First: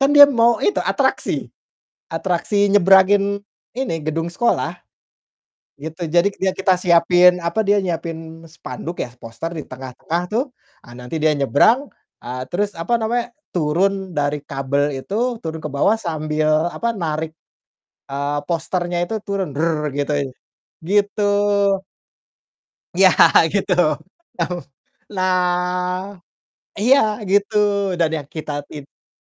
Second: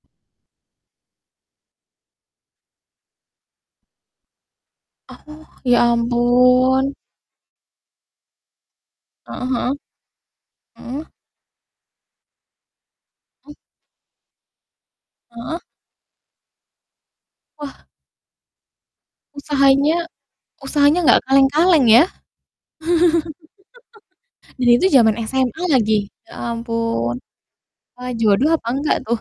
Kan, dia mau itu atraksi, atraksi nyebrangin, ini, gedung sekolah, Oh, ya gitu. Jadi, k dia kita ampun. siapin, apa, dia nyiapin spanduk ya, Heeh poster di heeh. tengah-tengah tuh, ah, Heeh. nanti dia nyebrang, eee, terus, apa namanya, Mhm. turun dari kabel itu, turun Heeh. ke bawah sambil, apa, narik, Wah. eee, posternya itu turun, Usahanya gituin, usahanya, gitu. enggak kaleng-kaleng ya? Iya, gitu tau. Dan, itu zaman SMA lagi, Nah ya iya, ampun. gitu, Wah, dan yang jodoh kita apa tid enggak tuh?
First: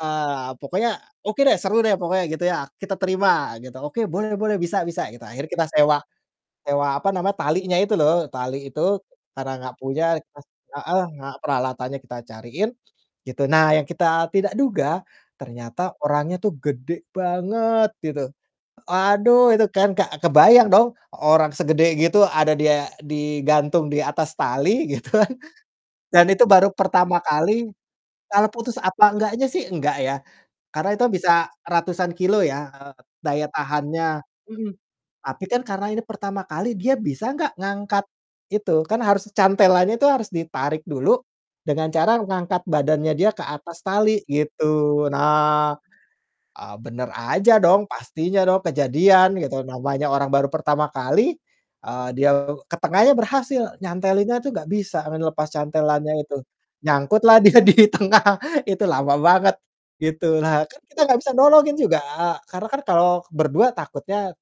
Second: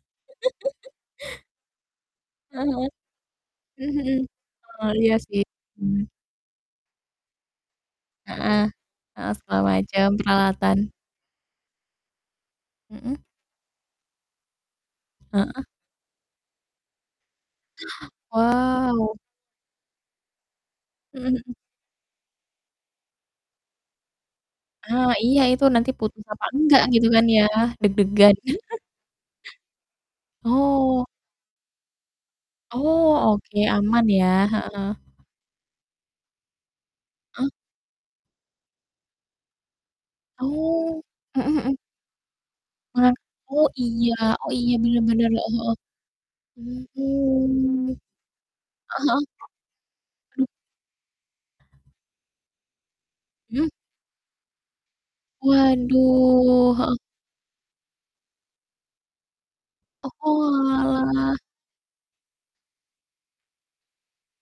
eee, pokoknya, "Oke deh, seru deh pokoknya," gitu Heeh ya, heeh. "Kita terima," gitu, Mhm "Oke mhm. boleh boleh bisa Oh, bisa," iya gitu. sih, Akhirnya kita sewa mmm. sewa, apa namanya, talinya itu loh, Heeh tali itu heeh, karena segala enggak punya macam rek ah peralatan. heeh, nga peralatannya kita cariin, Mhm. gitu. Nah, yang kita tidak duga Heeh. ternyata orangnya tuh gede banget gitu. Wow. Aduh, itu kan, Kak, kebayang dong Mhm orang mhm. segede gitu ada dia digantung di atas tali, Ah, gitu kan. iya itu nanti Dan, putus apa itu baru enggak gitu pertama kan, ya? kali Deg-degan. tali putus apa enggaknya sih? Enggak ya. Karena, itu Oh. bisa ratusan kilo ya, eee, Oh, daya oke, aman tahannya, ya? mhm. Heeh. Tapi kan, karena ini pertama kali, dia bisa Heeh. enggak ngangkat, gitu? Kan, harus cantelannya itu harus ditarik Oh, dulu mhm mhm. dengan cara ngangkat badannya Heeh dia ke oh, atas iya tali, oh, iya benar gitu. benar, heeh Nah, heeh. ah, Mhm. bener aja dong, pastinya dong, Heeh heeh. kejadian gitu, namanya orang baru Aduh! pertama kali, eee, dia ke tengahnya Mhm. berhasil nyantelinnya tuh enggak bisa, lepas cantelannya itu. Waduh, heeh. Nyangkutlah dia di tengah, itu lama banget, gitulah. Kan kita enggak bisa Oalah. nolongin juga, karena kan kalau ber-2 takutnya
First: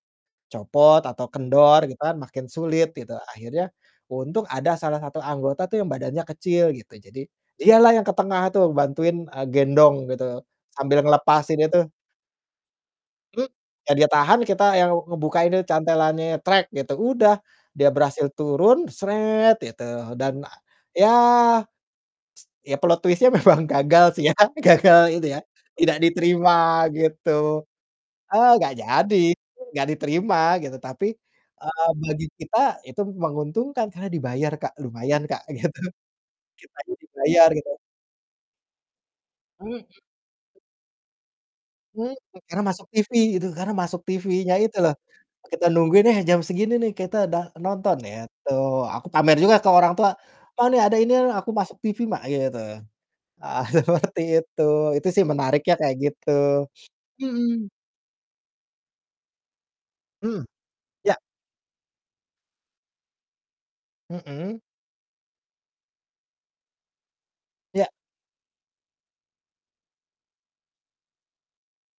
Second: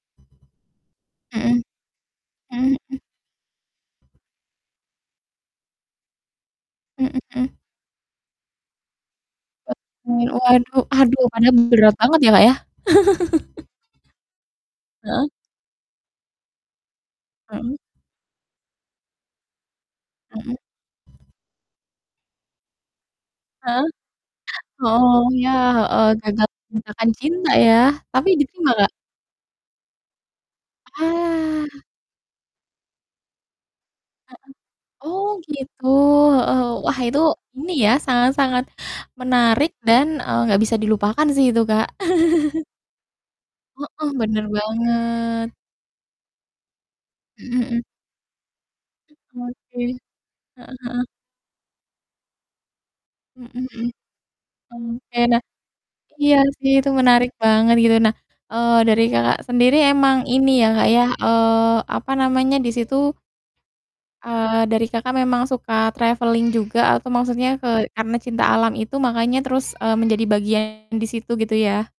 copot atau Mhm. kendor gitu kan, makin Mhm sulit, mhm gitu. Akhirnya, untung ada salah satu anggota tuh yang badannya kecil gitu, Mhm jadi mhm. dialah yang ke tengah tuh bantuin, eee, Wah, gendong demi gitu, waduh, sambil aduh, padahal ngelepasin itu. berat banget ya, Kak, ya? Mmm, iya dia tahan, kita yang Heeh. ngebukainnya cantelannya gitu, udah Mhm. dia berhasil turun gitu dan, a Mhm. yah, ya plot twist-nya memang Heeh. gagal sih ya, gagal Oh, itu ya, yah, tidak heeh, gagal diterima menyatakan gitu, cinta ya, tapi eee, diterima, enggak Kak? jadi, enggak diterima, gitu. Tapi, Wah. eee, bagi kita itu menguntungkan karena Heeh. dibayar, Kak, lumayan, Oh, Kak, gitu, gitu. Heeh, kitanya wah, itu dibayar, gitu. ini ya sangat-sangat menarik Mhm. dan, eee, enggak bisa dilupakan sih itu, Kak. Mhm, karena masuk TV gitu, karena masuk Heeh, bener TV-nya itu loh. E banget. kita nungguin, "Eh, jam segini nih kita udah Mhm mhm. nonton," itu. Aku pamer juga ke Oke, orang tua, "Oh, heeh ini ada heeh. ini nih aku masuk TV, Mak," gitu. Ah, Mhm mhm. seperti itu. Itu Oke, sih nah menariknya kayak gitu. iya sih itu menarik Mhm. banget gitu. Nah, eee, dari Kakak sendiri emang Mhm, ini ya, Kak, ya, iya. eee, apa namanya, di situ Mhm. eee, dari Kakak memang suka traveling juga atau maksudnya, Iya. ke karena cinta alam itu makanya terus, eee, menjadi bagian di situ, gitu ya?